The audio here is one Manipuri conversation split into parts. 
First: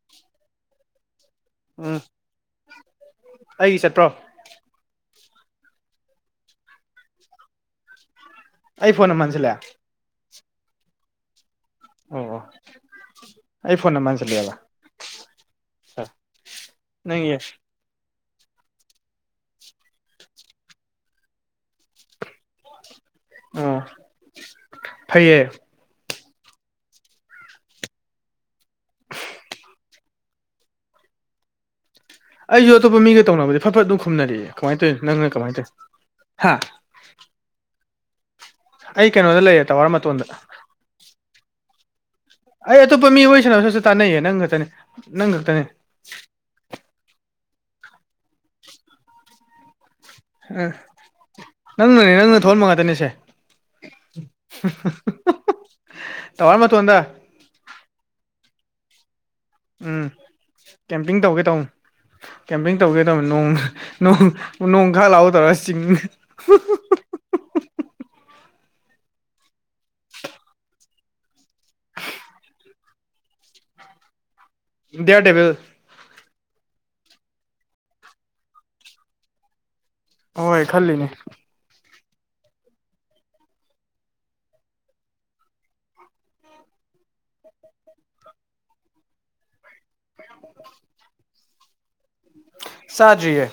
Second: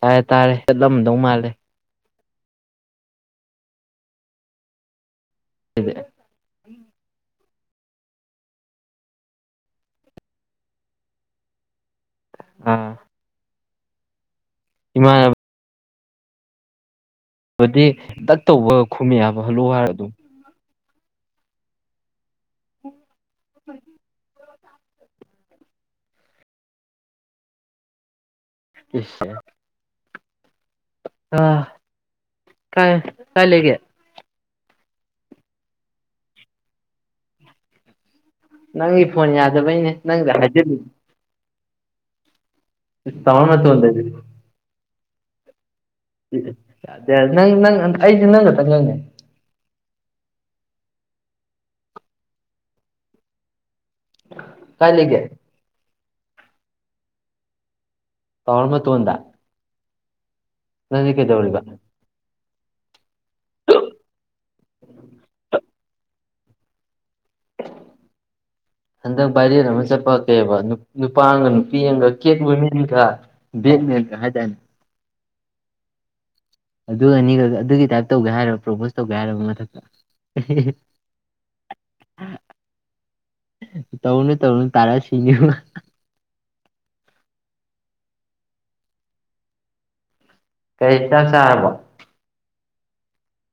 ꯇꯥꯔꯦ ꯇꯥꯔꯦ ꯆꯠꯂꯝꯃꯗꯧ ꯃꯥꯜꯂꯦ ꯎꯝ ꯑꯩ ꯆꯠꯄ꯭ꯔꯣ [unintelligible] ꯑꯩ ꯐꯣꯟꯅ ꯃꯥꯟꯖꯤꯜꯂ‌ꯦ ꯑꯣ ꯑꯥ ꯑꯩ ꯐꯣꯟ ꯅ ꯃꯟꯁꯤꯂꯑ‌ꯦꯕ ꯏꯃꯥꯟꯅ [unintelligible] ꯅꯪꯒꯤ ꯕꯗꯤ ꯗꯛ ꯇꯧꯕꯒ ꯈꯨꯝꯃ‌ꯦ ꯍꯥꯕ ꯍꯜꯂ‌ꯣ ꯍꯥꯏꯔ ꯑꯗꯨꯝ ꯑꯣ ꯐꯩꯌꯦ [unintelligible] ꯑꯥ ꯑꯩꯁꯨ ꯀꯥꯏ ꯑꯇꯣꯞꯄ ꯃꯤꯒ ꯀꯥꯏ ꯇꯧꯅꯕꯗꯤ ꯂꯩꯒꯦ ꯐꯠ ꯐꯠ ꯑꯗꯨꯝ ꯈꯨꯝꯅꯔꯛꯑꯦ ꯀꯃꯥꯏꯟ ꯇꯧꯋꯤꯅ‌ꯣ ꯅꯪꯅ ꯀꯃꯥꯏꯅ ꯇꯧꯋꯤꯅ‌ꯣ ꯍꯥ ꯅꯪꯒꯤ ꯑꯩ ꯐꯣꯟ ꯀꯩꯅꯣꯗ ꯂꯩꯌꯦ ꯇꯋꯥꯔ ꯌꯥꯗꯕꯩꯅꯦ ꯃꯇꯣꯟꯗ ꯅꯪꯗ ꯍꯥꯏꯖꯤꯜ ꯑꯩ ꯑꯇꯣꯞꯄ ꯃꯤ ꯋꯥꯔꯤ ꯇꯥꯋꯔ ꯁꯥꯟꯅꯕꯁꯨꯁꯨ ꯃꯇꯣꯟꯗꯗꯤ ꯇꯥꯟꯅꯩꯌꯦ ꯅꯪ ꯈꯛꯇꯅꯦ ꯅꯪ ꯈꯛꯇ [unintelligible] ꯅꯪ ꯅꯪ ꯑꯩꯗꯤ ꯅꯪ ꯈꯛꯇꯅꯦ ꯑ ꯅꯪꯅꯅꯦ ꯅꯪꯅ ꯊꯣꯛꯍꯟꯕ ꯉꯥꯛꯇꯅꯦꯁꯦ ꯀꯥꯏ ꯂꯩꯒꯦ ꯇꯋꯥꯔ ꯃꯇ‌ꯣꯟꯗ ꯇꯋꯥꯔ ꯃꯇ‌ꯣꯟꯗ ꯎꯝ ꯀꯦꯝꯄꯤꯡ ꯇꯧꯒꯦ ꯀꯩꯗꯧꯔꯤꯕ ꯇꯧꯟ ꯀꯦꯝꯄꯤꯡ ꯇꯧꯒꯦ ꯇꯧꯅ‌ꯦ ꯅꯣꯡꯅ ꯅ‌ꯣꯡ ꯅ‌ꯣꯡ ꯈꯔ ꯂꯥꯛꯍꯧ [unintelligible] ꯒ ꯆꯤꯡꯒ‌ꯦ [unintelligible] ꯍꯟꯗꯛ ꯚꯥꯏꯔꯦꯟ ꯑꯃ ꯆꯠꯄ ꯀꯩꯕꯥ ꯅꯨ ꯅꯨꯄꯥ ꯑꯝꯒ ꯅꯨꯄꯤ ꯑꯝꯒ ꯀꯦꯠ ꯋꯨꯃꯤꯟ ꯀ ꯕ‌ꯦꯠꯃ‌ꯦꯟꯒ ꯍꯥꯏꯗꯥꯏꯟ [unintelligible] ꯑꯗꯨ ꯑꯅꯤꯒ ꯑꯗꯨꯒꯤ ꯇꯥꯏꯞ ꯇꯧꯒꯦ ꯍꯥꯏꯔꯕ ꯄ꯭ꯔꯣꯄꯣꯁ ꯇꯧꯒꯦ ꯍꯥꯏꯔꯕ ꯃꯊꯛꯇ ꯍꯣꯏ ꯈꯜꯂꯤꯅꯦ ꯇꯧꯅꯨ ꯇꯧꯅꯨ ꯇꯥꯔ ꯁꯤꯅꯤ ꯀꯩ ꯏꯟꯁꯥꯡ ꯆꯥꯔꯕ‌ꯣ ꯆꯥꯗ꯭ꯔꯤꯌꯦ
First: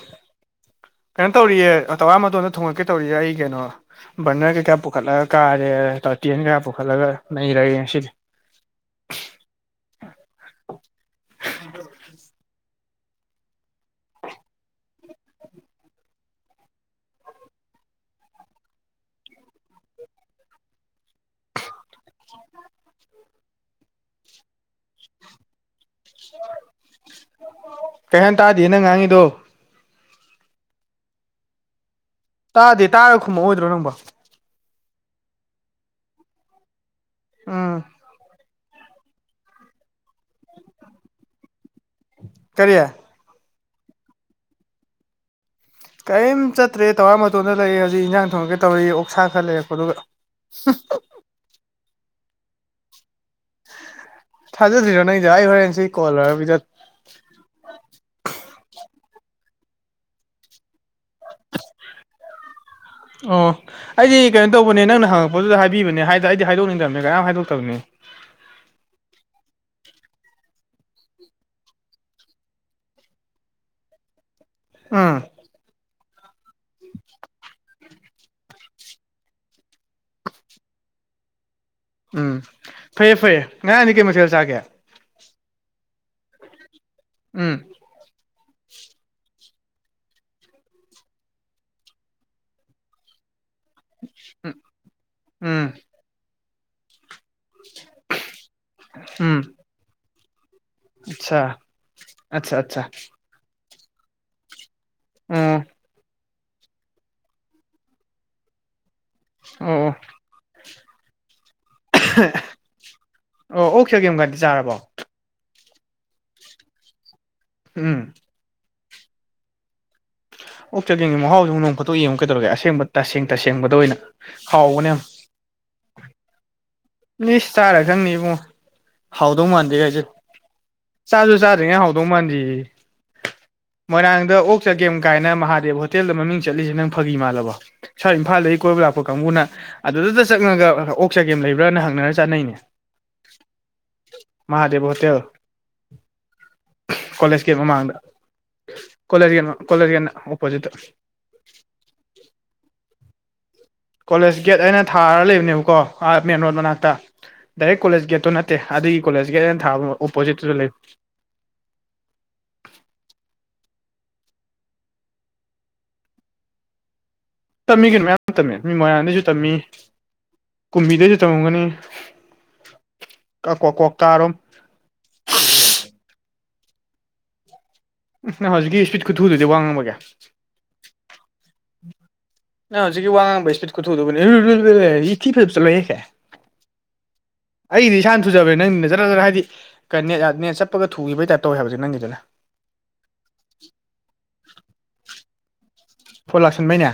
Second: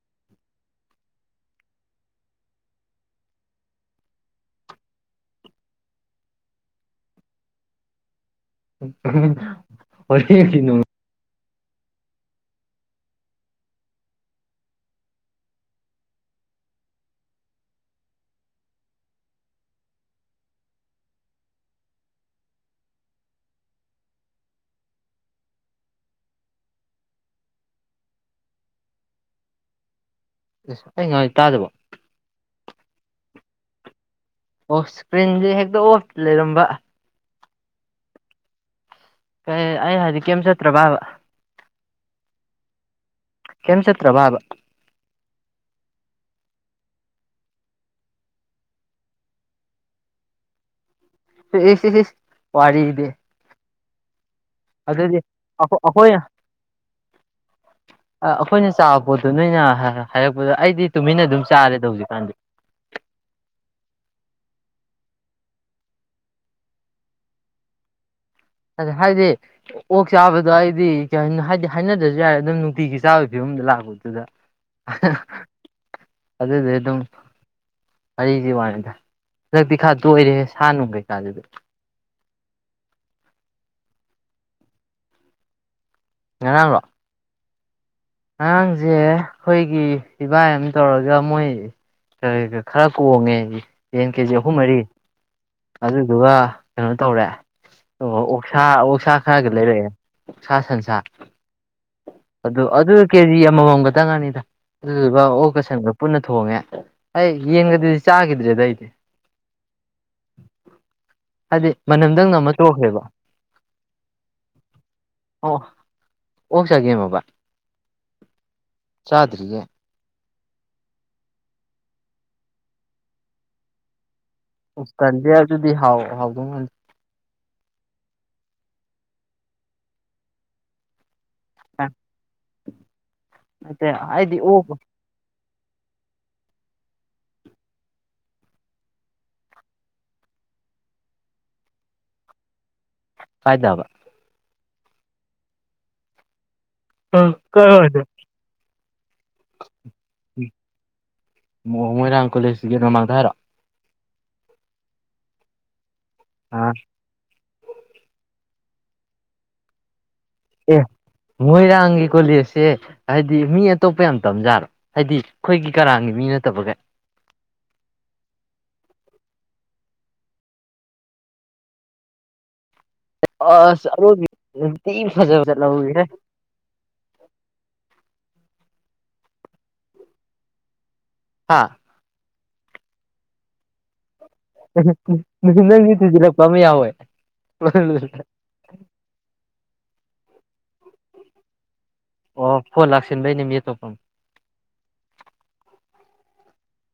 ꯀꯩꯅꯣ ꯇꯧꯔꯤꯌꯦ ꯇꯋꯥꯔ ꯃꯇꯣꯟꯗ ꯊꯣꯡꯉꯛꯀꯦ ꯇꯧꯔꯤꯌꯦ ꯑꯩ ꯀꯩꯅꯣ ꯕꯔꯅꯔ ꯀꯩꯀꯥ ꯄꯨꯈꯠꯂꯒ ꯀꯥꯔꯦ ꯇꯔꯇꯦꯟꯒ ꯄꯨꯈꯠꯂꯒ ꯅꯩꯔꯒꯦ ꯉꯁꯤꯗꯤ [unintelligible] [unintelligible] ꯀꯩꯍꯥꯏꯅ‌ꯣ ꯇꯥꯗꯤꯌ‌ꯦ ꯅꯪ ꯉꯥꯡꯉꯤꯗꯣ ꯏꯁ ꯑꯩ ꯉꯥꯡꯉꯤ ꯇꯥꯗꯕꯣ ꯇꯥꯗꯦ ꯇꯥꯔ ꯈꯨꯝꯃꯛꯑꯣꯏꯗ꯭ꯔꯣ ꯅꯪꯕ‌ꯣ ꯑꯣ ꯏꯁꯀ꯭ꯔꯤꯟꯁꯦ ꯍꯦꯛꯇ ꯑꯣꯐ ꯂꯩꯔꯝꯕ ꯎꯝ ꯀꯩ ꯑꯩꯅ ꯍꯥꯏꯗꯤ ꯀꯩꯝ ꯆꯠꯇ꯭ꯔꯕꯕ ꯀꯔꯤ ꯀꯩꯝ ꯆꯠꯇ꯭ꯔꯕ ꯍꯥꯏꯕ ꯀꯩꯝ ꯆꯠꯇ꯭ꯔꯦ ꯇꯋꯥꯔ ꯃꯇꯣꯟꯗ ꯂꯩꯌ‌ꯦ ꯍꯧꯖꯤꯛ ꯏꯟꯖꯥꯡ ꯊꯣꯡꯉꯒ‌ꯦ ꯇꯧꯔꯤ ꯑꯣꯛꯁꯥ ꯈꯔ ꯂꯩꯔꯛꯄ ꯗꯨꯒ [unintelligible] ꯏ ꯏꯁ ꯏꯁ ꯋꯥꯔꯤꯗ‌ꯦ ꯊꯥꯖꯗ꯭ꯔꯤꯔꯣ ꯅꯪꯒꯁ‌ꯦ ꯑꯩ ꯑꯈꯣ ꯍꯣꯔꯦꯟꯁꯤ ꯀꯣꯜ ꯑꯈꯣꯏꯅ ꯂ‌ꯣꯏꯔ ꯚꯤꯗꯤꯌ‌ꯣ ꯑ ꯑꯩꯈꯣꯏꯅ ꯆꯥꯕ ꯄꯣꯠꯇꯣ ꯅꯣꯏꯅ ꯍ ꯍꯥꯏꯔꯛꯄꯗ ꯑꯩꯗꯤ ꯇꯨꯃꯤꯟꯅ ꯑꯗꯨꯝ ꯆꯥꯔꯦꯗ ꯍꯧꯖꯤꯛꯀꯥꯟꯗꯤ ꯑꯣ ꯑꯩꯗꯤ ꯀꯩꯅꯣ ꯇꯧꯕꯅꯦ ꯅꯪꯅ ꯍꯪꯉꯛꯄꯗꯨꯗ ꯍꯥꯏꯕꯤꯕꯅꯦ ꯍꯥꯏꯗ ꯑꯩꯗꯣ ꯍꯥꯏꯗꯣꯛꯅꯤꯡꯗꯕꯅꯦ ꯀꯅꯥꯝ ꯍꯥꯏꯗꯣꯛꯇꯕꯅꯦ ꯑꯗ ꯍꯥꯏꯗꯤ ꯑꯣꯛ ꯆꯥꯕꯗꯣ ꯑꯩꯗꯤ ꯍꯥꯏꯗꯤ ꯍꯥꯏꯅꯗ꯭ꯔꯁꯨ ꯌꯥꯔꯦ ꯑꯗꯨꯝ ꯅꯨꯡꯇꯤꯒꯤ ꯆꯥꯕꯒꯤ ꯐꯤꯕꯝꯗ ꯂꯥꯛꯄꯗꯨꯗ ꯎꯝ ꯑꯗꯨꯗꯦ ꯑꯗꯨꯝ ꯋꯥꯔꯤꯒꯤ ꯋꯥꯅꯤꯗ ꯍꯟꯗꯛꯇꯤ ꯈꯥ ꯇꯣꯏꯔꯦ ꯁꯥ ꯅꯨꯡ ꯀꯩꯀꯥꯗꯨꯗꯤ ꯎꯝ ꯐꯩꯌꯦ ꯐꯩꯌꯦ ꯉꯔꯥꯡꯗꯤ ꯀꯩ ꯃꯊꯦꯜ ꯆꯥꯒꯦ ꯉꯔꯥꯡꯂꯣ ꯎꯝ ꯉꯔꯥꯡꯖꯦ ꯑꯩꯈꯣꯏꯒꯤ ꯏꯕꯥꯏ ꯑꯃ ꯇꯧꯔꯒ ꯃꯣꯏ ꯀꯩ ꯈꯔ ꯀꯣꯡꯉꯦ ꯌꯦꯟ ꯀꯦꯖꯤ ꯑꯍꯨꯝ ꯃꯔꯤ ꯎꯝ ꯑꯗꯨꯗꯨꯒ ꯀꯩꯅꯣ ꯇꯧꯔꯦ ꯑꯣ ꯑꯣꯛꯁꯥ ꯑꯣꯛꯁꯥ ꯎꯝ ꯈꯔꯒ ꯂꯩꯔꯛꯑꯦ ꯑꯣꯛꯁꯥ ꯁꯟꯁꯥ ꯑꯠꯁꯥ ꯑꯠꯆꯥ ꯑꯗꯨ ꯑꯠꯆꯥ ꯑꯗꯨ ꯀꯦꯖꯤ ꯑꯃꯃꯝ ꯇꯪꯅꯤꯗ ꯑꯗꯨꯗꯨꯒ ꯑꯣ ꯑꯣꯛꯀ ꯁꯟꯒ ꯄꯨꯟꯅ ꯊꯣꯡꯉꯦ ꯑꯩ ꯌꯦꯟꯒꯗꯨꯗꯤ ꯆꯥꯈꯤꯗ꯭ꯔꯦꯗ ꯑꯩꯗꯤ ꯑꯣ ꯑꯣ ꯍꯥꯏꯗꯤ ꯃꯅꯝꯗꯪ ꯅꯝꯃꯒ ꯇꯣꯛꯈ꯭ꯔꯦꯕ ꯑꯣ ꯑꯣꯛ ꯆꯒꯦꯝꯒꯗꯤ ꯆꯥꯔꯕꯣ ꯑꯣ ꯑꯣꯛ ꯆꯒꯦꯝꯑꯥꯕ ꯎꯝ ꯆꯥꯗꯔꯤꯌꯦ ꯑꯣꯛ ꯆꯒꯦꯝꯒꯤ ꯃꯍꯥꯎꯁꯨ ꯅꯣꯡ ꯐꯥꯗꯣꯛ ꯌꯦꯡꯉꯨ ꯀꯩꯗꯧꯔꯒꯦ ꯑꯁꯦꯡꯕ ꯇꯁꯦꯡ ꯇꯁꯦꯡꯕꯗ ꯑꯣꯏꯅ ꯍꯥꯎꯕꯅꯦ ꯑꯁ ꯌꯥꯝ ꯇꯜꯂꯤ ꯑꯗꯨꯗꯤ ꯍꯥꯥꯎ ꯍꯥꯎꯗꯧ ꯃꯥꯟꯗꯦ ꯏꯁ ꯆꯥꯔ ꯈꯪꯅꯤ ꯏꯕꯨꯡꯉꯣ ꯍꯥꯎꯗꯧ ꯃꯥꯟꯗꯦ ꯀꯥꯏ ꯍꯥꯏꯖꯜꯂꯦ ꯆꯥꯖꯨ ꯆꯥ [unintelligible] ꯍꯥꯎꯗꯧ ꯃꯥꯟꯗꯦꯌꯦ ꯅꯠꯇꯦ ꯃꯣꯏꯔꯥꯡꯗ ꯑꯩꯗꯤ ꯑꯣꯛ ꯆꯒꯦꯝ ꯀꯥꯏꯅ ꯃꯍꯥꯗꯦꯕ ꯍꯣꯇꯦꯜꯗ ꯃꯃꯤꯡ ꯆꯠꯂꯤꯁꯦ ꯅꯪ ꯐꯥꯒꯤ ꯃꯥꯜꯂꯕꯣ ꯁ꯭ꯋꯥꯏ ꯏꯝꯐꯥꯜꯗꯒꯤ ꯀꯣꯏꯕ ꯂꯥꯛꯄ ꯀꯥꯡꯕꯨꯅ ꯑꯗꯨꯗꯗ ꯆꯪꯉꯒ ꯑꯣꯛ ꯆꯒꯦꯝ ꯂꯩꯕ ꯈꯔꯅ ꯍꯪꯅꯔ ꯆꯠꯅꯩꯅꯦ ꯀꯥꯏꯗꯕ ꯃꯍꯥꯗꯦꯕ ꯍꯣꯇꯦꯜ ꯎꯝ ꯀꯣꯂꯦꯖ ꯒꯦꯠ ꯃꯃꯥꯡꯗ ꯀꯥꯏꯋꯥꯏꯗ ꯀꯣꯂꯦꯖ ꯒꯦꯠ ꯀꯣꯂꯦꯖ ꯒꯦꯠ ꯑꯣꯄꯣꯖꯤꯠꯇ ꯑꯣ ꯃꯣꯏꯔꯥꯡ ꯀꯣꯂꯦꯖꯒꯤ ꯒꯦꯠ ꯃꯃꯥꯡꯗ ꯍꯥꯏꯔꯣ ꯀꯣꯂꯦꯖ ꯒꯦꯠ ꯍꯥꯢꯅ ꯊꯥꯔꯒ ꯂꯩꯕꯅꯦꯕꯀꯣ ꯃꯦꯟ ꯔꯣꯗ ꯑꯥ ꯃꯅꯥꯛꯇ ꯗꯥꯏꯔꯦꯛ ꯀꯣꯂꯦꯖ ꯒꯦꯠꯇꯨ ꯅꯠꯇꯦ ꯑꯗꯨꯒꯤ ꯀꯣꯂꯦꯖ ꯒꯦꯠ ꯑꯅ ꯊꯥꯕ ꯑꯣꯄꯣꯖꯤꯠꯇꯨ ꯑꯦ ꯂꯩꯕꯅꯤ ꯃꯣꯏꯔꯥꯡꯒꯤ ꯀꯣꯂꯦꯖꯁꯦ ꯍꯥꯏꯗꯤ ꯃꯤ ꯑꯇꯣꯞꯄ ꯌꯥꯝ ꯇꯝꯖꯥꯔꯣ ꯍꯥꯏꯗꯤ ꯑꯩꯈꯣꯏꯒꯤ ꯀꯔꯥꯡꯒꯤ ꯃꯤ ꯅꯠꯇꯕꯒꯩ ꯇꯝꯃꯤ ꯀꯩꯅꯣ ꯃꯌꯥꯝ ꯇꯝꯃꯦ ꯃꯤ ꯃꯣꯏꯔꯥꯡꯗꯩꯁꯨ ꯇꯝꯃꯤ ꯀꯨꯝꯕꯤꯗꯩꯖꯨ ꯇꯝꯃꯝꯒꯅꯤ ꯀ ꯀ꯭ꯋꯥꯛ ꯑꯁ ꯀ꯭ꯋꯥꯛ ꯑꯔꯣꯏꯕꯤ ꯀꯥꯔꯣꯝ ꯌꯥꯝ ꯊꯤ ꯐꯖꯕ ꯆꯠꯂꯧꯋꯤ ꯍꯦ ꯎꯝ ꯅꯪ ꯍꯧꯖꯤꯛꯀꯤ ꯏꯁꯄꯤꯠ ꯈꯨꯊꯨꯗꯨꯗꯤ ꯋꯥꯡ ꯉꯥꯡꯕꯒꯤ ꯍꯥꯥ ꯅꯪ ꯍꯧꯖꯤꯛꯀꯤ ꯋꯥ ꯉꯥꯡꯕꯩ ꯏꯁꯄꯤꯠ ꯈꯨꯊꯨꯗꯨꯕꯨꯅꯤ [unintelligible] ꯊꯤꯅ ꯐꯖꯕ ꯅꯪꯒꯤ ꯆꯠꯂꯧꯋꯤꯍꯦ ꯊꯤꯖꯤꯜꯂꯛꯄ ꯑꯃ ꯌꯥꯎꯋꯦ ꯑꯩꯗꯤ ꯏꯁꯥꯅ ꯊꯨ ꯖꯕꯅꯦ ꯅꯪꯅ ꯖꯔ ꯖꯔ ꯍꯥꯏꯗꯤ ꯅꯦꯠ ꯅꯦꯠ ꯆꯠꯄꯒ ꯊꯨꯈꯤꯕꯒꯤ ꯇꯥꯏꯞ ꯇꯧꯋꯤ ꯍꯥꯏꯕ ꯅꯪꯒꯤꯗꯨꯅ ꯑꯣ ꯐꯣꯟ ꯂꯥꯛꯁꯤꯟꯕꯩꯅꯦ ꯃꯤ ꯑꯇꯣꯞꯄ ꯑꯃ ꯐꯣꯟ ꯂꯥꯛꯁꯤꯟꯕꯩꯅꯦ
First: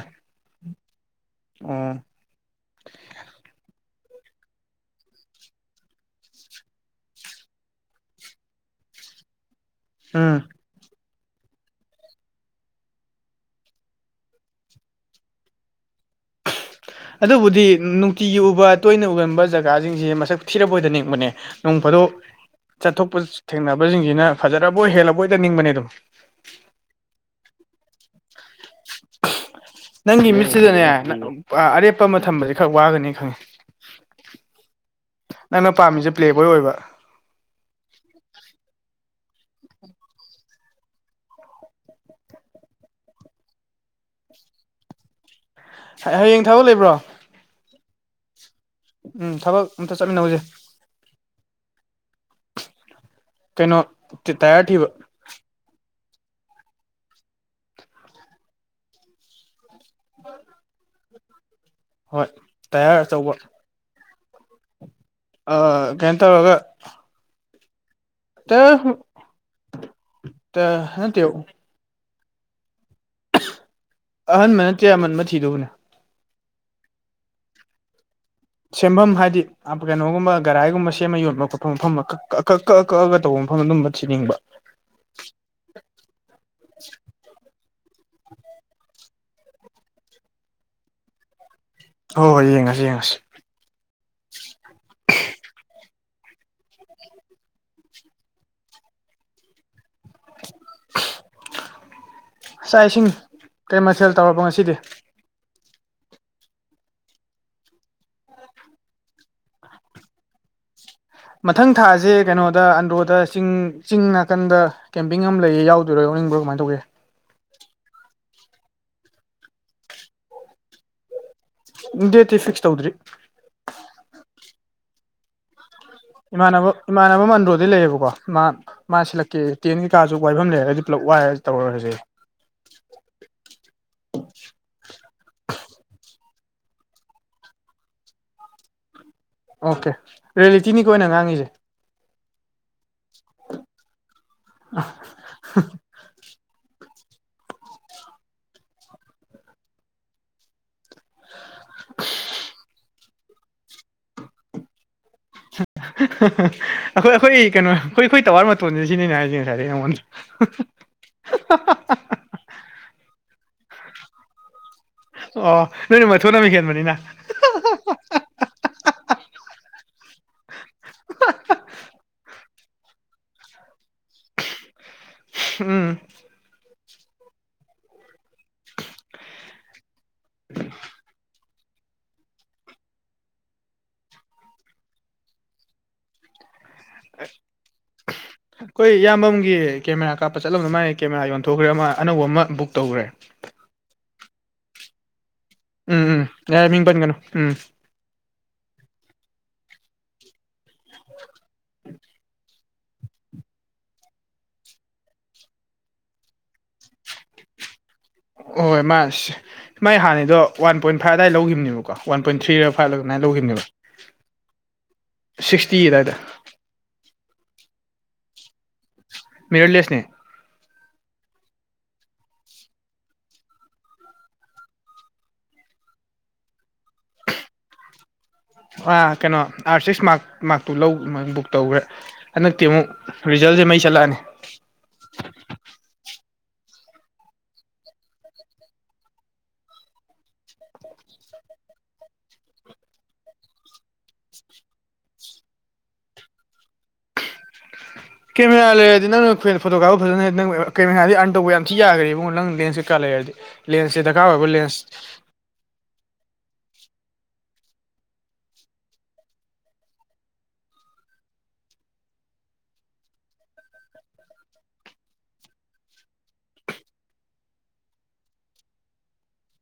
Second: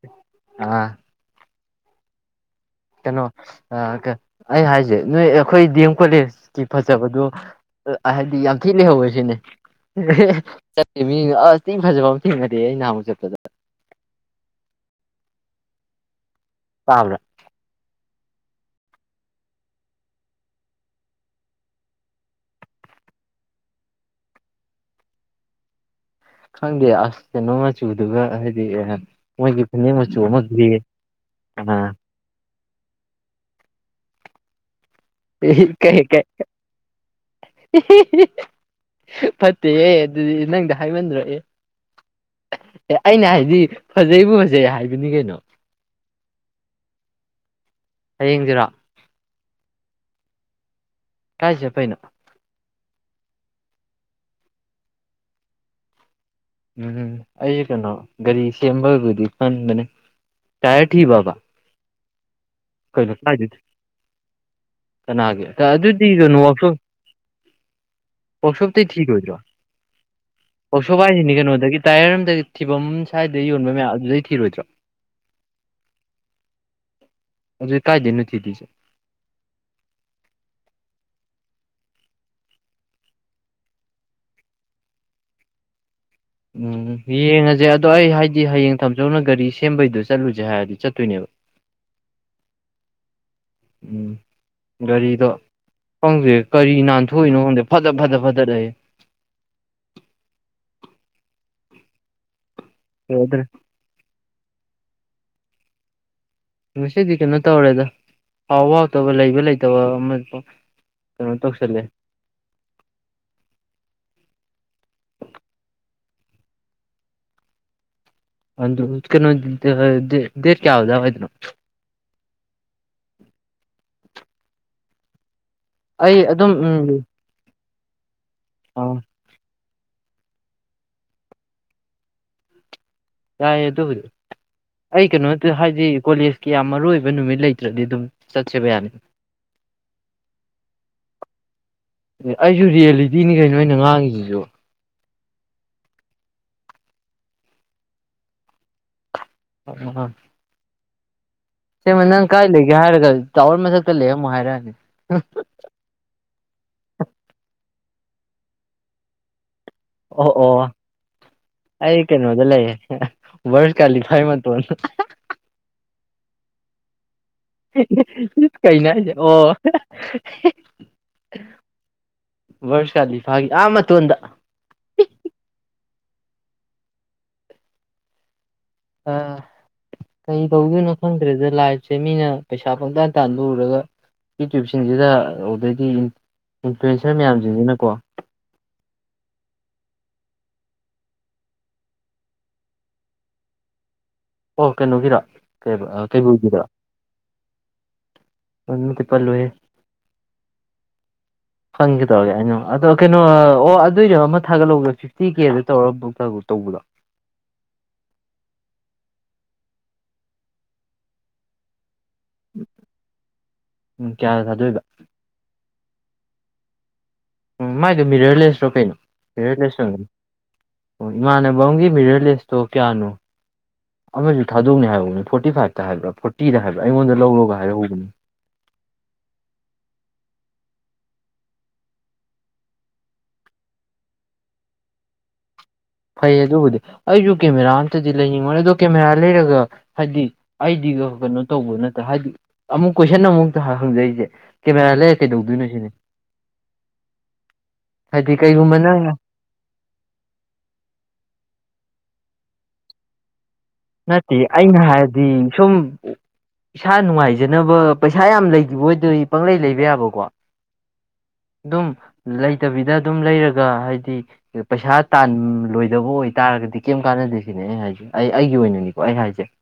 ꯑꯥ ꯑꯣ ꯀꯩꯅꯣ ꯑꯥ ꯑꯩ ꯍꯥꯏꯖꯦ ꯅꯣꯏ ꯑꯩꯈꯣꯏ ꯗꯤ ꯑꯦꯝ ꯀꯣꯂꯦꯖꯀꯤ ꯐꯖꯕꯗꯨ ꯍꯥꯏꯗꯤ ꯌꯥꯝ ꯊꯤ ꯂꯩꯍꯧꯋꯦ ꯁꯤꯅꯤ ꯎꯝ ꯆꯠꯂꯤ ꯃꯤ ꯑꯁ ꯊꯤꯅ ꯐꯖꯕ ꯑꯃ ꯊꯦꯡꯅꯔꯛꯑꯦ ꯑꯩ ꯅꯍꯥꯟꯃꯨꯛ ꯆꯠꯄꯗ ꯇꯥꯕ꯭ꯔꯥ ꯑꯗꯨꯕꯨꯗꯤ ꯅꯨꯡ ꯇꯤꯒꯤ ꯎꯕ ꯇꯣꯏꯅ ꯎꯒꯟꯕ ꯖꯒꯥꯖꯤꯡꯁꯦ ꯃꯁꯛ ꯊꯤꯔꯥꯕꯣꯏꯗ ꯅꯤꯡꯕꯅꯦ ꯅꯣꯡ ꯐꯗꯣꯛ ꯆꯠꯊꯣꯛꯄ ꯊꯦꯡꯅꯕꯖꯤꯡꯖꯤꯅ ꯐꯖꯔꯕꯣꯏ ꯍꯦꯜꯂꯕꯣꯏꯗ ꯅꯤꯡꯕꯅꯦ ꯑꯗꯨꯝ ꯈꯪꯗꯦ ꯑꯁ ꯀꯩꯅꯣ ꯃꯆꯨꯗꯨꯒ ꯍꯥꯏꯗꯤ ꯑꯥ ꯅꯪꯒꯤ ꯃꯤꯠꯁꯤꯗꯅꯦ ꯑꯥ ꯑꯔꯦꯞꯄ ꯑꯃ ꯊꯝꯕꯖꯦ ꯈꯔ ꯋꯥꯒꯅꯤ ꯈꯪꯉꯦ ꯅꯪꯅ ꯀꯩ ꯄꯥꯝꯃꯤꯁꯦ ꯀꯩ ꯄ꯭ꯂꯦꯕꯣꯏ ꯑꯣꯏꯕ [unintelligible] ꯐꯠꯇꯦꯍꯦ ꯑꯗꯨꯗꯤ ꯅꯪꯗꯣ ꯍꯥꯏꯃꯟꯗ꯭ꯔꯣ ꯑꯦ ꯑꯦ ꯑꯩꯅ ꯍꯥꯏꯗꯤ ꯐꯖꯩꯕꯨ ꯐꯖꯩ ꯍꯥꯏꯕꯅꯤ ꯀꯩꯅꯣ ꯍꯌꯦꯡ ꯊꯥꯕꯛ ꯂꯩꯕ꯭ꯔꯣ ꯍꯌꯦꯡꯖꯤꯔꯣ ꯎꯝ ꯊꯕꯛ ꯑꯝꯇ ꯆꯠꯃꯤꯟꯅꯧꯖꯦ ꯀꯥꯏ ꯆꯠꯄꯩꯅꯣ ꯀꯩꯅꯣ ꯇꯥꯏꯌꯥꯔ ꯊꯤꯕ ꯎꯝ ꯑꯩ ꯀꯩꯅꯣ ꯒꯥꯔꯤ ꯁꯦꯝꯕꯕꯨꯗꯤ ꯈꯟꯕꯅꯦ ꯇꯥꯏꯌꯔ ꯊꯤꯕꯕ ꯍꯣꯏ ꯇꯥꯏꯌꯥꯔ ꯀꯩꯅꯣ ꯑꯆꯧꯕ ꯀꯥꯏꯗꯩ ꯀꯅꯥꯒꯤ ꯀꯥ ꯑꯗꯨꯗꯤ ꯀꯩꯅꯣ [unintelligible] ꯇꯧꯔꯒ ꯋꯥꯛꯁꯣꯞꯇꯩ ꯇꯥꯌꯔ ꯊꯤꯔꯣꯏꯗ꯭ꯔꯣ ꯋꯥꯛꯁꯣꯞ ꯅꯠꯇꯦ ꯍꯥꯏꯖꯤꯅꯤ ꯀꯩꯅꯣꯗꯒꯤ ꯇꯥꯏꯌꯔ ꯑꯃꯗꯒꯤ ꯐꯤꯕꯝ ꯁ꯭ꯋꯥꯏꯗ ꯌꯣꯟꯕ ꯃꯌꯥꯝ ꯑꯗꯨꯗꯩ ꯑꯍꯟꯕ ꯊꯤꯔꯣꯏꯗ꯭ꯔꯣ ꯅꯠꯇ꯭ꯔꯦ ꯑꯃꯟꯕ ꯊꯤꯗꯧꯕꯅꯦ ꯑꯗꯨ ꯀꯥꯏꯗꯩꯅꯣ ꯊꯤꯗꯣꯏꯁꯦ ꯁꯦꯝꯕꯝ ꯍꯥꯏꯗꯤ ꯑꯥ ꯀꯩꯅꯣꯒꯨꯝꯕ ꯒꯔꯥꯏꯒꯨꯝꯕ ꯁꯦꯝꯃ ꯌꯣꯟꯕ ꯈꯣꯠꯄ ꯃꯐꯝ ꯀꯛ ꯀꯛꯑ ꯀꯛꯑꯒ ꯇꯧꯕ ꯃꯐꯝ ꯑꯗꯨꯝꯕ ꯊꯤꯅꯤꯡꯕ ꯎꯝ ꯌꯦꯡꯉꯖꯦ ꯑꯗꯣ ꯑꯩ ꯍꯥꯏꯗꯤ ꯍꯌꯦꯡ ꯇꯥꯃꯣꯆꯧꯅ ꯒꯥꯔꯤ ꯁꯦꯝꯕꯩꯗꯨꯣ ꯆꯠꯂꯨꯖꯦ ꯍꯥꯏꯔꯗꯤ ꯆꯠꯇꯣꯏꯅꯦꯕ ꯍꯣꯏ ꯍꯣꯏ ꯌꯦꯡꯉꯁꯤ ꯌꯦꯡꯉꯁꯤ ꯎꯝ ꯒꯥꯔꯤꯗꯣ ꯈꯪꯗꯦ ꯀꯔꯤ ꯅꯥꯟꯊꯣꯛꯏꯅꯣ ꯈꯪꯗꯦ ꯐꯗꯠ ꯐꯗꯠ ꯐꯗꯠ ꯑꯌꯦ ꯆꯥꯥꯛ ꯏꯁꯤꯡ ꯌꯥꯗ꯭ꯔꯦ ꯀꯩ ꯃꯊꯦꯜ ꯇꯧꯔꯕ ꯉꯁꯤꯗꯤ ꯉꯁꯤꯗꯤ ꯀꯩꯅꯣ ꯇꯧꯔꯦꯗ ꯍꯥꯎ ꯍꯥꯎꯇꯕ ꯂꯩꯕ ꯂꯩꯇꯕ ꯑꯃ ꯀꯩꯅꯣ ꯃꯊꯪ ꯇꯧꯁꯜꯂꯦ ꯊꯥꯁꯦ ꯀꯩꯅꯣ ꯗ ꯑꯟꯗ꯭ꯔꯣꯗ ꯆꯤꯡ ꯆꯤꯡ ꯅꯥꯀꯟꯗ ꯀꯦꯝꯄꯤꯡ ꯑꯝ ꯂꯩꯌꯦ ꯌꯥꯎꯗꯣꯏꯔꯣ ꯌꯥꯎꯅꯤꯡꯕ꯭ꯔꯣ ꯀꯃꯥꯏ ꯇꯧꯒꯦ ꯑꯟꯗ꯭ꯔꯣ ꯀꯩꯅꯣ ꯑꯥ ꯗꯦꯠ ꯗꯦꯠ ꯀꯌꯥ ꯑꯗꯋꯥꯏꯗꯅꯣ ꯗꯦꯠꯇꯤ ꯐꯤꯛꯁ ꯇꯧꯗ꯭ꯔꯤ ꯑꯩ ꯑꯗꯨꯝ ꯏꯃꯥꯟꯅꯕ ꯎꯝ ꯏꯃꯥꯟꯅꯕ ꯑꯃ ꯑꯟꯗ꯭ꯔꯣꯗꯩ ꯂꯩꯌꯦꯕꯀꯣ ꯃꯥ ꯃꯥ ꯑꯥ ꯁꯤꯜꯂꯛꯀꯦꯌꯦ ꯇꯦꯟ ꯀꯩꯀꯥꯖꯨ ꯋꯥꯏꯕꯝ ꯂꯩꯔꯒꯗꯤ ꯄꯨꯂꯞ ꯋꯥꯏꯔꯒ ꯇꯧꯔꯖꯦꯑꯦ ꯌꯥꯏꯌꯦ ꯑꯗꯨꯕꯨꯗꯤ ꯑꯩ ꯀꯩꯅꯣ ꯍꯥꯏꯗꯤ ꯀꯣꯂꯦꯖꯀꯤ ꯌꯥꯝ ꯃꯔꯨ ꯑꯣꯏꯕ ꯅꯨꯃꯤꯠ ꯂꯩꯇ꯭ꯔꯗꯤ ꯑꯗꯨꯝ ꯆꯠꯁꯦꯕ ꯌꯥꯅꯤ ꯑꯣꯀꯦ ꯔꯤꯌꯦꯂꯤꯇꯤꯅꯤ ꯀꯣ ꯑꯩꯅ ꯉꯥꯡꯉꯤꯖꯦ ꯑꯦ ꯑꯩꯖꯨ ꯔꯤꯌꯦꯂꯤꯇꯤꯅꯤ ꯀꯩꯅꯣ ꯑꯩꯅ ꯉꯥꯡꯉꯤꯖꯤꯖꯨ [unintelligible] [unintelligible] ꯁꯦꯡꯃ ꯅꯪ ꯀꯥꯏ ꯂꯩꯒꯦ ꯍꯥꯏꯔꯒ ꯇꯥꯋꯔ ꯃꯊꯛꯇ ꯂꯩꯔꯝꯃꯨ ꯍꯥꯏꯔꯛꯑꯅꯤ ꯑꯈꯣꯏ ꯑꯈꯣꯏ ꯀꯩꯅꯣ ꯑꯈꯣꯏ ꯑꯈꯣꯏ ꯇꯋꯥꯔ ꯃꯇꯣꯟꯖꯦ ꯁꯤꯅꯤꯅꯦ ꯍꯥꯏꯁꯦ ꯉꯁꯥꯏꯗꯩ ꯅꯉꯣꯟꯗ ꯑꯣ ꯑꯣ ꯑꯩ ꯀꯩꯅꯣꯗ ꯂꯩꯌꯦ ꯚꯔꯁ ꯀꯥꯂꯤꯐꯥꯏ ꯃꯇꯣꯟ ꯑꯣ ꯅꯣꯏꯅ ꯃꯊꯣꯟ ꯑꯃ ꯍꯦꯟꯕꯅꯤꯅ ꯀꯩꯅꯣ ꯍꯥꯏꯁꯦ ꯑꯣ ꯚꯔꯁ ꯀꯂꯤꯂꯤꯐꯒꯤ ꯑ ꯃꯇꯣꯟꯗ ꯎꯝ ꯑꯥ ꯀꯩ ꯇꯧꯗꯣꯏꯅꯣ ꯈꯪꯗ꯭ꯔꯦꯗ ꯂꯥꯏꯐꯁꯦ ꯃꯤꯅ ꯄꯩꯁꯥ ꯄꯪꯇꯥꯟ ꯇꯥꯟꯕ ꯎꯔꯒ ꯌꯨꯇ꯭ꯌꯨꯕꯁꯤꯡꯁꯤꯗ ꯑꯣꯗꯒꯤ ꯏꯟꯐ꯭ꯂꯨꯌꯦꯟꯁꯔ ꯃꯌꯥꯝꯖꯤꯡꯖꯤꯅꯀꯣ ꯑꯈꯣꯏ ꯏꯌꯥꯝꯕꯝꯒꯤ ꯀꯦꯃꯦꯔꯥ ꯀꯥꯞꯄ ꯆꯠꯂꯝꯗ ꯃꯥꯥꯏ ꯀꯦꯃꯦꯔꯥ ꯌꯣꯟꯊꯣꯛꯈ꯭ꯔꯦ ꯑꯃ ꯑꯅꯧꯕ ꯑꯃ ꯕꯨꯛ ꯇꯧꯈ꯭ꯔꯦ ꯑꯣ ꯀꯩꯅꯣꯒꯤꯔ ꯎꯝ ꯎꯝ ꯌꯥꯏ ꯃꯤꯡ ꯄꯟꯒꯅꯨ ꯎꯝ ꯑꯣꯏꯃꯛꯇꯤ ꯄꯜꯂꯣꯏꯌꯦ [inaudible] ꯈꯪꯒꯦ ꯇꯧꯔꯒꯦ ꯑꯩꯅ ꯑꯗꯣ ꯀꯩꯅꯣ ꯑꯣ ꯑꯗꯨꯏꯅꯦ ꯑꯃ ꯊꯥꯒꯠꯍꯧꯕꯁꯤ ꯁ꯭ꯇꯤ ꯀꯦꯗ ꯇꯧꯔ ꯕꯨꯛ ꯇꯕ ꯇꯧꯕꯗꯣ ꯑꯣꯍꯣꯏ ꯃꯥꯥꯏꯁ ꯃꯥ ꯍꯥꯟꯅꯩꯗꯣ ꯋꯥꯟ ꯄꯣꯏꯟ ꯐꯥꯏꯚ ꯑꯗꯥꯏ ꯂꯧꯒꯤꯕꯅꯦꯕꯀꯣ ꯋꯥꯟ ꯄꯣꯏꯟ ꯊ꯭ꯔꯤꯔ ꯐꯥꯏꯚꯂ ꯑꯗꯨꯅꯥꯏ ꯂꯧꯒꯤꯕꯅꯦꯕ ꯎꯝ ꯀꯌꯥꯗ ꯊꯥꯗꯣꯏꯕ ꯁꯤꯛꯁꯇꯤ ꯑꯗꯥꯏꯗ ꯎꯝ ꯃꯥꯏꯗꯣ ꯃꯤꯔꯔꯂꯦꯁꯔꯣ ꯀꯩꯅꯣ ꯃꯤꯔꯂꯦꯁ ꯃꯤꯔꯔꯂꯦꯁꯅꯦ ꯑꯣꯢꯔꯝꯒꯅꯤ ꯑꯣ ꯏꯃꯥꯟꯅꯕꯝꯒꯤ ꯃꯤꯔꯂꯦꯁꯇꯣ ꯀꯌꯥꯅꯣ ꯑꯃꯁꯨ ꯊꯥꯗꯣꯛꯅꯤ ꯍꯥꯏꯍꯧꯕꯅꯤ ꯐꯣꯔꯇꯤ ꯐꯥꯏꯚꯇ ꯍꯥꯏꯕ꯭ꯔꯥ ꯐꯣꯔꯇꯤꯗ ꯍꯥꯏꯕ꯭ꯔꯥ ꯑꯩꯉꯣꯟꯗ ꯂꯧꯔꯣꯒ ꯍꯥꯏꯍꯧꯕꯅꯤ ꯑ ꯀꯩꯅꯣ ꯑꯥꯔ ꯁꯤꯛꯁ ꯃꯥꯛ ꯃꯥꯛꯇꯨ ꯂꯩ ꯃ ꯕꯨꯛ ꯇꯧꯒ꯭ꯔꯦ ꯍꯟꯗꯛꯇꯤ ꯑꯃꯨꯛ ꯔꯤꯖꯜꯁꯦ ꯃꯩ ꯆꯠꯂꯛꯑꯅꯤ ꯐꯩ ꯑꯗꯨꯕꯨꯗꯤ ꯑꯩꯁꯨ ꯀꯦꯃꯦꯔꯥ ꯑꯝꯇꯗꯤ ꯂꯩꯅꯤꯡꯕꯅꯤ ꯑꯗꯣ ꯀꯦꯃꯦꯔꯥ ꯂꯩꯔꯒ ꯍꯥꯏꯗꯤ ꯑꯩꯗꯤꯒ ꯀꯩꯅꯣ ꯇꯧꯕ ꯅꯠꯇ ꯍꯥꯏꯗꯤ ꯑꯃꯨꯛ ꯀꯣꯏꯁꯟ ꯑꯃꯨꯛꯇ ꯍꯪ ꯍꯪꯖꯩꯁꯦ ꯀꯦꯃꯦꯔꯥ ꯂꯩꯔ ꯀꯩꯗꯧꯗꯣꯏꯅꯣ ꯁꯤꯅꯤ ꯍꯥꯏꯗꯤ ꯀꯦꯃꯦꯔ ꯀꯩꯒꯨꯝꯕ ꯂꯩꯔꯗꯤ ꯅꯪꯅ ꯐꯣꯇꯣ ꯀꯞꯄ ꯐꯖꯅ ꯍꯩꯔ ꯅꯪ ꯑꯣꯢꯔꯣ ꯀꯦꯃꯦꯔꯥꯗꯤ ꯑꯔꯟ ꯇꯧꯕ ꯌꯥꯝ ꯊꯤ ꯌꯥꯒ꯭ꯔꯦ ꯢꯕꯨꯡꯉꯣ ꯅꯪ ꯂꯦꯟꯁ ꯀꯩ ꯀꯥ ꯂꯩꯔꯗꯤ ꯂꯦꯟꯁꯁꯦ ꯗꯔꯀꯥꯔ ꯅꯠꯇꯦ ꯑꯣꯏꯕ ꯂꯦꯟꯁ ꯑꯩꯅ ꯍꯥꯏꯔꯗꯤ ꯁꯨꯝ ꯢꯁꯥ ꯅꯨꯡꯉꯥꯏꯖꯅꯕ ꯄꯩꯁꯥ ꯌꯥꯝ ꯂꯩꯒꯤꯕ ꯑꯣꯏꯗꯤ ꯄꯪꯂꯩ ꯂꯩꯕ ꯌꯥꯕꯀꯣ ꯑꯗꯨꯝ ꯂꯩꯇꯕꯤꯗ ꯑꯗꯨꯝ ꯂꯩꯔꯒ ꯍꯥꯏꯗꯤ ꯄꯩꯁꯥ ꯇꯥꯟꯂꯣꯏꯗꯕ ꯑꯣꯏꯇꯥꯥꯔꯒꯗꯤ ꯀꯩꯝ ꯀꯥꯟꯅꯗꯦ ꯁꯤꯅꯦ ꯑꯩ ꯍꯥꯏꯁꯦ ꯑꯩ ꯑꯩꯒꯤ ꯑꯣꯏꯅ ꯅꯤꯀꯣ ꯑꯩ ꯍꯥꯏꯁꯦ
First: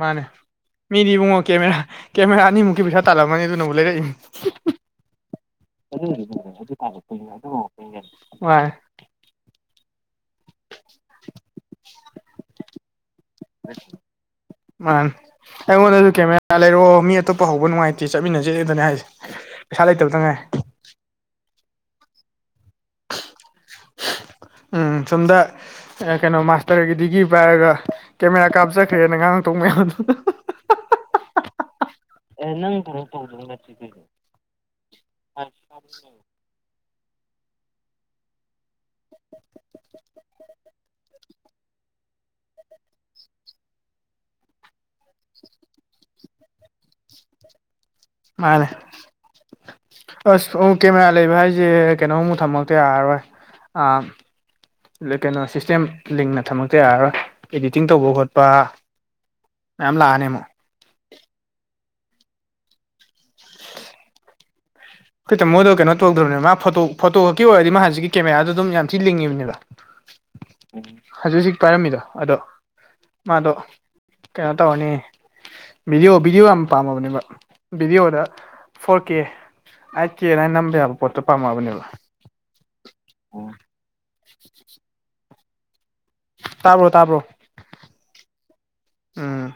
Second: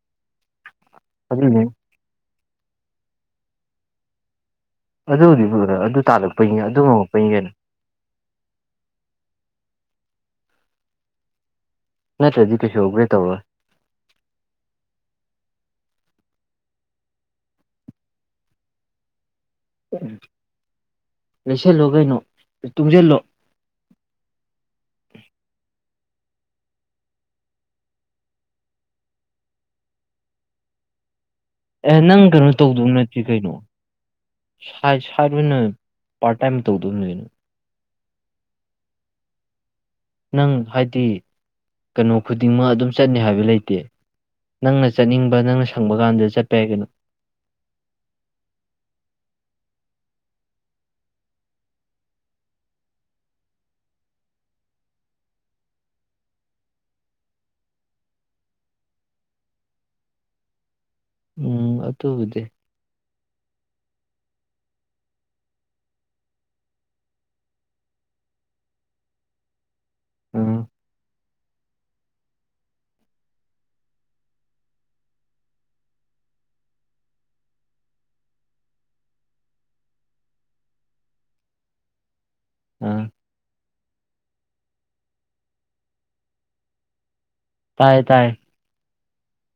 ꯃꯥꯅꯦ ꯃꯤꯗꯤ ꯏꯕꯨꯡꯉꯣ ꯑꯗꯨꯅꯦ ꯀꯦꯃꯦꯔꯥ ꯀꯦꯃꯦꯔꯥ ꯑꯅꯤꯃꯨꯛꯀꯤ ꯄꯩꯁꯥ ꯇꯥꯜꯂꯝꯃꯅꯤ ꯑꯗꯨꯅꯕꯨ ꯂꯩꯔꯛꯏꯅꯤ ꯑꯗꯨꯕꯨꯗꯤ ꯐꯒꯗꯕ ꯑꯗꯨ ꯇꯥꯜꯂꯛꯄꯩꯅꯤ ꯑꯗꯨ ꯉꯝꯃꯛꯄꯩꯅꯤ ꯀꯩꯅꯣ ꯃꯅꯦ ꯅꯠꯇ꯭ꯔꯗꯤ ꯀꯩꯁꯨ ꯑꯧꯒ꯭ꯔꯦ ꯇꯧꯔꯣꯢ ꯃꯥꯅꯦ ꯑꯩꯉꯣꯟꯗꯖꯨ ꯀꯦꯃꯦꯔꯥ ꯂꯩꯔꯛꯑꯣ ꯃꯤ ꯑꯇꯣꯞꯄ ꯍꯧꯕ ꯅꯨꯡꯉꯥꯏꯇꯦ ꯆꯠꯃꯤꯟꯅꯁꯦꯗꯅꯦ ꯍꯥꯏꯁꯦ ꯄꯩꯁꯥ ꯂꯩꯇꯕꯇꯪ ꯉꯥꯏꯔꯦ ꯂꯩꯁꯜꯂꯣ ꯀꯩꯅꯣ ꯇꯨꯡꯖꯤꯜꯂꯣ ꯎꯝ ꯁꯣꯝꯗ ꯑ ꯀꯩꯅꯣ ꯃꯥꯁꯇꯔꯒꯤ ꯗꯤꯒ꯭ꯔꯤ ꯄꯥꯏꯔꯒ ꯀꯦꯃꯦꯔꯥ ꯀꯥꯞ ꯆꯠꯈ꯭ꯔꯦꯅ ꯉꯥꯡꯂꯛꯇꯧ ꯃꯌꯥꯝꯗꯣ ꯑꯦ ꯅꯪ ꯀꯩꯅꯣ ꯇꯧꯗꯧ ꯅꯠꯇꯦ ꯀꯩꯅꯣ ꯁꯥꯏ ꯁꯥꯏꯠ ꯑꯣꯏꯅ ꯄꯥꯛ ꯇꯥꯢꯝ ꯇꯧꯗꯧꯅꯦ ꯀꯩꯅꯣ [inaudible] ꯅꯪ ꯍꯥꯏꯗꯤ ꯀꯩꯅꯣ ꯈꯨꯗꯤꯡꯃꯛ ꯑꯗꯨꯝ ꯆꯠꯅꯤ ꯍꯥꯏꯕ ꯂꯩꯇꯦ ꯅꯪꯅ ꯆꯠꯅꯤꯡꯕ ꯅꯪꯅ ꯁꯪꯕ ꯀꯥꯟꯗ ꯆꯠꯄ ꯌꯥꯏ ꯀꯩꯅꯣ [unintelligible] ꯑꯁ ꯑꯣ ꯀꯦꯃꯦꯔꯥ ꯂꯩꯕ ꯍꯥꯏꯁꯦ ꯀꯩꯅꯣꯝꯃꯨꯛ ꯊꯝꯃꯛꯇ ꯌꯥꯔꯔꯣꯏ [inaudible] ꯑ ꯀꯩꯅꯣ ꯁꯤꯁꯇꯦꯝ ꯂꯤꯡꯅ ꯊꯝꯃꯛꯇ ꯌꯥꯔꯔꯣꯏ ꯏꯗꯤꯠꯇꯤꯡ ꯇꯧꯕ ꯈꯣꯠꯄ ꯃꯌꯥꯝ ꯂꯛꯑꯅꯤ ꯑꯃꯨꯛ ꯎꯝ ꯑꯗꯨꯕꯨꯗꯤ ꯑꯈꯣꯢ ꯇꯃꯣꯗꯣ ꯀꯩꯅꯣ ꯇꯧꯗ꯭ꯔꯕꯅꯦ ꯃꯥ ꯐꯣꯇꯣ ꯐꯣꯇꯣ ꯈꯛ ꯑꯣꯏꯔꯗꯤ ꯃꯥ ꯍꯥꯟꯁꯤꯒꯤ ꯀꯦꯃꯦꯔꯥꯗꯣ ꯑꯗꯨꯝ ꯌꯥꯝ ꯊꯤ ꯂꯤꯡꯉꯤꯕꯅꯦꯕ ꯎꯝ ꯎ ꯍꯧꯖꯤꯛ ꯍꯧꯖꯤꯛ ꯄꯥꯏꯔꯝꯃꯤꯗꯣ ꯑꯗꯣ ꯃꯥꯗꯣ ꯀꯩꯅꯣ ꯇꯧꯔꯅꯤ ꯚꯤꯗꯤꯑꯣ ꯚꯤꯗꯤꯑꯣ ꯌꯥꯝ ꯄꯥꯝꯃꯕꯅꯦꯕ ꯚꯤꯗꯤꯑꯣꯗ ꯐꯣꯔ ꯀꯦ ꯑꯩꯢꯠ ꯀꯦꯅ ꯑꯗꯢ ꯅꯝꯕ ꯌꯥꯕ ꯄꯣꯠꯇꯣ ꯄꯥꯝꯃꯕꯅꯦꯕ ꯎꯝ [inaudible] ꯇꯥꯕ꯭ꯔꯣ ꯇꯥꯕ꯭ꯔꯣ ꯇꯥꯏꯌꯦ ꯇꯥꯏꯌꯦ ꯎꯝ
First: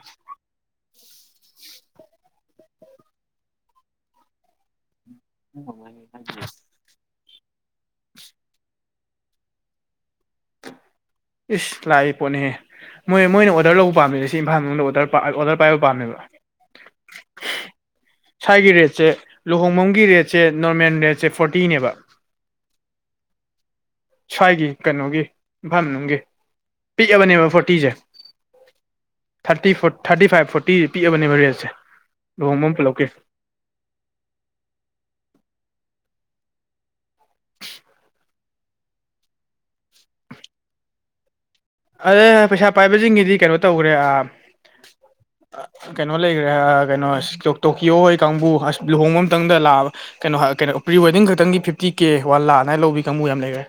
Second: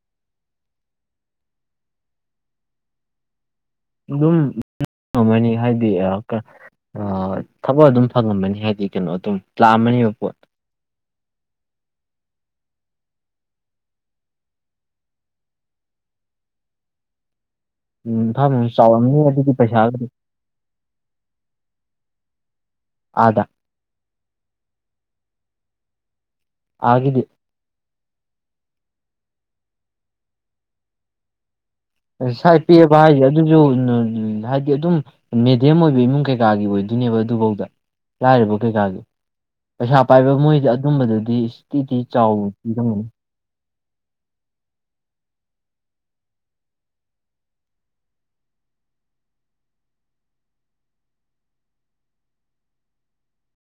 [unintelligible] ꯑ ꯊꯕꯛ ꯑꯗꯨꯝ ꯐꯪꯉꯝꯃꯅꯤ ꯍꯥꯏꯗꯤ ꯀꯩꯅꯣ ꯑꯗꯨꯝ ꯂꯥꯛꯑꯝꯃꯅꯦꯕ ꯄꯣꯠ ꯏꯁ ꯂꯥꯛꯏ ꯄꯣꯠꯅꯤꯍꯦ ꯃꯣꯏ ꯃꯣꯏꯅ ꯑꯣꯔꯗꯔ ꯂꯧꯕ ꯄꯥꯝꯃꯤꯁꯦ ꯁꯤ ꯏꯝꯐꯥꯜ ꯃꯅꯨꯡꯗ ꯑꯣꯔꯗꯔ ꯑꯣꯗꯔ ꯄꯥꯏꯕ ꯄꯥꯝꯃꯦꯕ ꯎꯝ ꯏꯝꯐꯥꯜ ꯃꯅꯨꯡ ꯁ꯭ꯋꯥꯏꯒꯤ ꯔꯦꯠꯁꯦ ꯆꯥꯎꯔꯝꯅꯤ ꯑꯗꯨꯒꯤ ꯄꯩꯁꯥꯒꯗꯤ ꯂꯨꯍꯣꯡꯐꯝꯒꯤ ꯔꯦꯠ ꯁꯦ ꯅꯣꯔꯃꯦꯟ ꯔꯦꯠꯁꯦ ꯐꯣꯔꯇꯤꯅꯦꯕ ꯑꯥꯗ ꯁ꯭ꯋꯥꯏꯒꯤ ꯀꯩꯅꯣꯒꯤ ꯏꯝꯐꯥꯜ ꯃꯅꯨꯡꯒꯤ ꯑꯥꯒꯤꯗꯤ ꯄꯤꯛꯑꯕꯅꯦꯕ ꯐꯣꯔꯇꯤꯁꯦ ꯊꯥꯔꯇꯤ ꯊꯥꯔꯇꯤ ꯐꯥꯏꯚ ꯐꯣꯔꯇꯤ ꯄꯤꯛꯑꯕꯅꯦꯕ ꯔꯦꯠꯁꯦ ꯁꯥꯏ ꯂꯨꯍꯣꯡꯕ ꯄꯤꯛꯑꯕ ꯄꯨꯂꯞꯀꯤ ꯍꯥꯏꯁꯦ ꯑ ꯑꯗꯨꯁꯨ ꯍꯥꯏꯗꯤ ꯑꯗꯨꯝ ꯃꯦꯗꯤꯌꯝ ꯑꯣꯏꯕ ꯏꯃꯨꯡ ꯀꯩꯀꯥꯒꯤ ꯑꯣꯏꯗꯣꯏꯅꯦꯕ ꯑꯗꯨꯐꯧꯗ ꯂꯥꯏꯔꯕ ꯀꯩꯀꯥꯒꯤ ꯄꯩꯁꯥ ꯄꯥꯏꯕ ꯃꯣꯏꯗꯤ ꯑꯗꯨꯝꯕꯗꯨꯗꯤ ꯑꯥ ꯄꯩꯁꯥ ꯄꯥꯏꯕꯁꯤꯡꯒꯤꯗꯤ ꯀꯩꯅꯣ ꯇꯧꯈ꯭ꯔꯦ ꯀꯩꯅꯣ ꯂꯩꯈ꯭ꯔꯦ ꯀꯩꯅꯣ ꯇꯣꯀꯤꯌꯣ ꯍꯣꯏ ꯀꯥꯡꯕꯨ ꯑꯁ ꯂꯨꯍꯣꯡꯕ ꯑꯃꯇꯪꯗ ꯂꯥꯛꯑꯕ ꯀꯩꯅꯣ ꯀꯩꯅꯣ ꯄ꯭ꯔꯤꯋꯦꯗꯤꯡ ꯈꯛꯇꯪꯒꯤ ꯐꯤꯞꯇꯤ ꯀꯦ ꯋꯥꯟ ꯂꯥꯛ ꯑꯗꯥꯏꯅꯥ ꯂꯧꯕꯤ ꯀꯥꯡꯕꯨ ꯌꯥꯝ ꯂꯩꯔꯦ